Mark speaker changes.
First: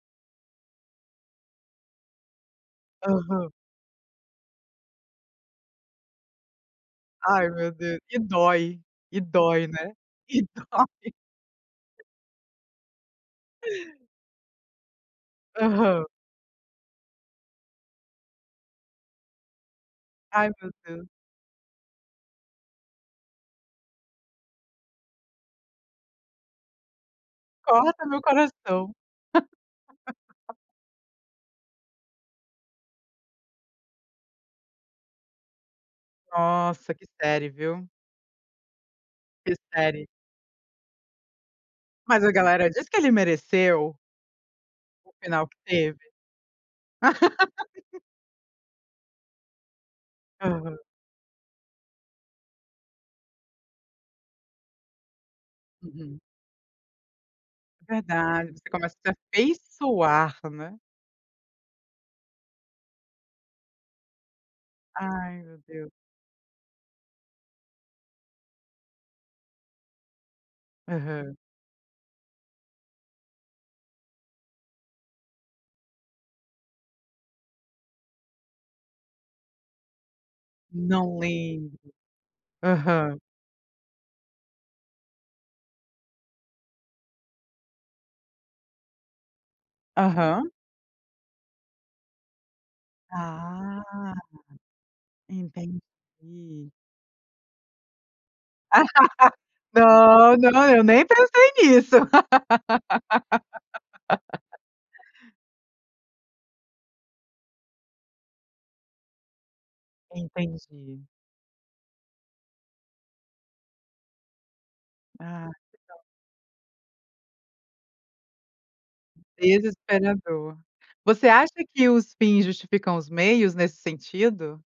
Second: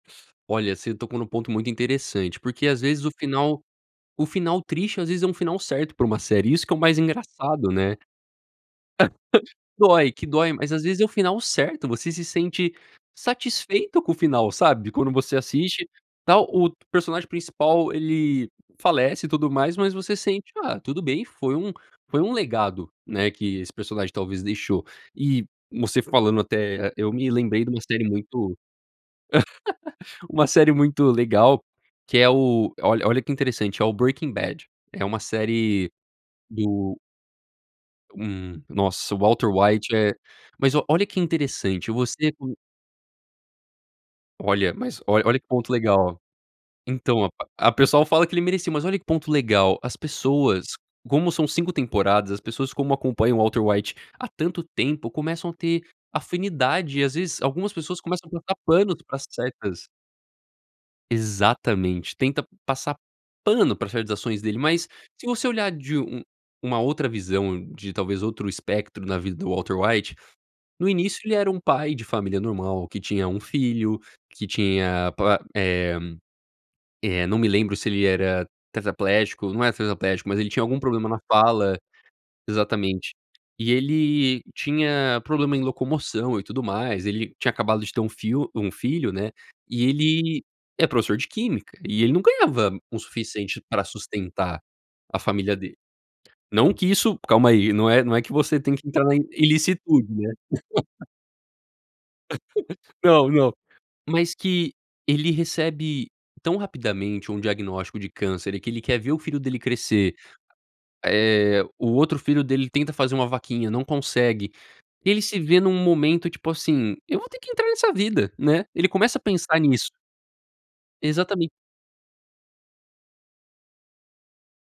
Speaker 1: Olha, você tocou num ponto muito interessante porque, às vezes, o
Speaker 2: Aham.
Speaker 1: final o final triste, às vezes, é um final certo pra uma série, isso que é o mais
Speaker 2: Ai,
Speaker 1: engraçado,
Speaker 2: meu
Speaker 1: né.
Speaker 2: Deus. E dói. E dói, né.
Speaker 1: Dói, que
Speaker 2: E
Speaker 1: dói, mas às
Speaker 2: dói.
Speaker 1: vezes é o final certo. Você se sente satisfeito com o final, sabe, de quando você assiste,
Speaker 2: Aham.
Speaker 1: tal o personagem principal ele falece e tudo mais, mas você
Speaker 2: Ai,
Speaker 1: sente,
Speaker 2: meu
Speaker 1: "Ah, tudo
Speaker 2: Deus.
Speaker 1: bem, foi um foi um legado", né, que esse personagem talvez deixou. E você falando até até eu me lembrei de uma série
Speaker 2: Corta meu
Speaker 1: muito
Speaker 2: coração.
Speaker 1: uma série muito legal, que é o olha olha que interessante, é o Breaking Bad. É uma série
Speaker 2: Nossa,
Speaker 1: do
Speaker 2: que série, viu?
Speaker 1: hum, nossa, o Walter
Speaker 2: Que
Speaker 1: White,
Speaker 2: série.
Speaker 1: é Mas o olha que interessante.
Speaker 2: Mas a
Speaker 1: Você co
Speaker 2: galera diz que ele mereceu.
Speaker 1: Olha, mas
Speaker 2: O
Speaker 1: olha olha
Speaker 2: final
Speaker 1: que
Speaker 2: que
Speaker 1: ponto
Speaker 2: teve.
Speaker 1: legal. Então, a pessoal fala que ele merecia, mas olha que ponto legal. As pessoas
Speaker 2: Aham.
Speaker 1: como são 5 temporadas, as pessoas como acompanham o Walter White há tanto tempo, começam a ter
Speaker 2: Uhum.
Speaker 1: afinidade e, às vezes algumas pessoas começam a
Speaker 2: Verdade,
Speaker 1: passar
Speaker 2: você começa
Speaker 1: panos
Speaker 2: a se
Speaker 1: pra certas
Speaker 2: afeiçoar, né.
Speaker 1: Exatamente. Tenta passar pano pra certas ações dele, mas se
Speaker 2: Ai,
Speaker 1: você
Speaker 2: meu
Speaker 1: olhar
Speaker 2: Deus.
Speaker 1: de um uma outra visão, de talvez outro espectro na vida do Walter White, no início ele
Speaker 2: Aham.
Speaker 1: era um pai de família normal que tinha 1 filho, que tinha pro eh eh, não me lembro se ele era tetraplégico, não é tetraplégico, mas ele tinha algum
Speaker 2: No
Speaker 1: problema na
Speaker 2: way!
Speaker 1: fala exatamente.
Speaker 2: Aham.
Speaker 1: E ele tinha problema em locomoção e tudo mais, ele tinha acabado de ter 1 fio 1 filho, né, e ele
Speaker 2: Aham.
Speaker 1: é professor de Química e ele não ganhava o suficiente pra
Speaker 2: Ah!
Speaker 1: sustentar a família dele.
Speaker 2: Entendi.
Speaker 1: Não que isso calma aí, não é não é que você tem que entrar na i ilicitude né.
Speaker 2: Não, não, eu nem pensei nisso.
Speaker 1: Não, não. Mas que ele recebe tão rapidamente um diagnóstico de câncer e que ele quer ver o filho dele crescer,
Speaker 2: Entendi.
Speaker 1: eh, o outro filho dele tenta fazer uma vaquinha, não consegue. Ele se
Speaker 2: Ah.
Speaker 1: vê num
Speaker 2: [unintelligible]
Speaker 1: momento, tipo assim, "eu vou ter que entrar nessa vida", né. Ele começa a pensar nisso.
Speaker 2: Desesperador. Você
Speaker 1: Exatamen
Speaker 2: acha que os fins justificam os meios, nesse sentido?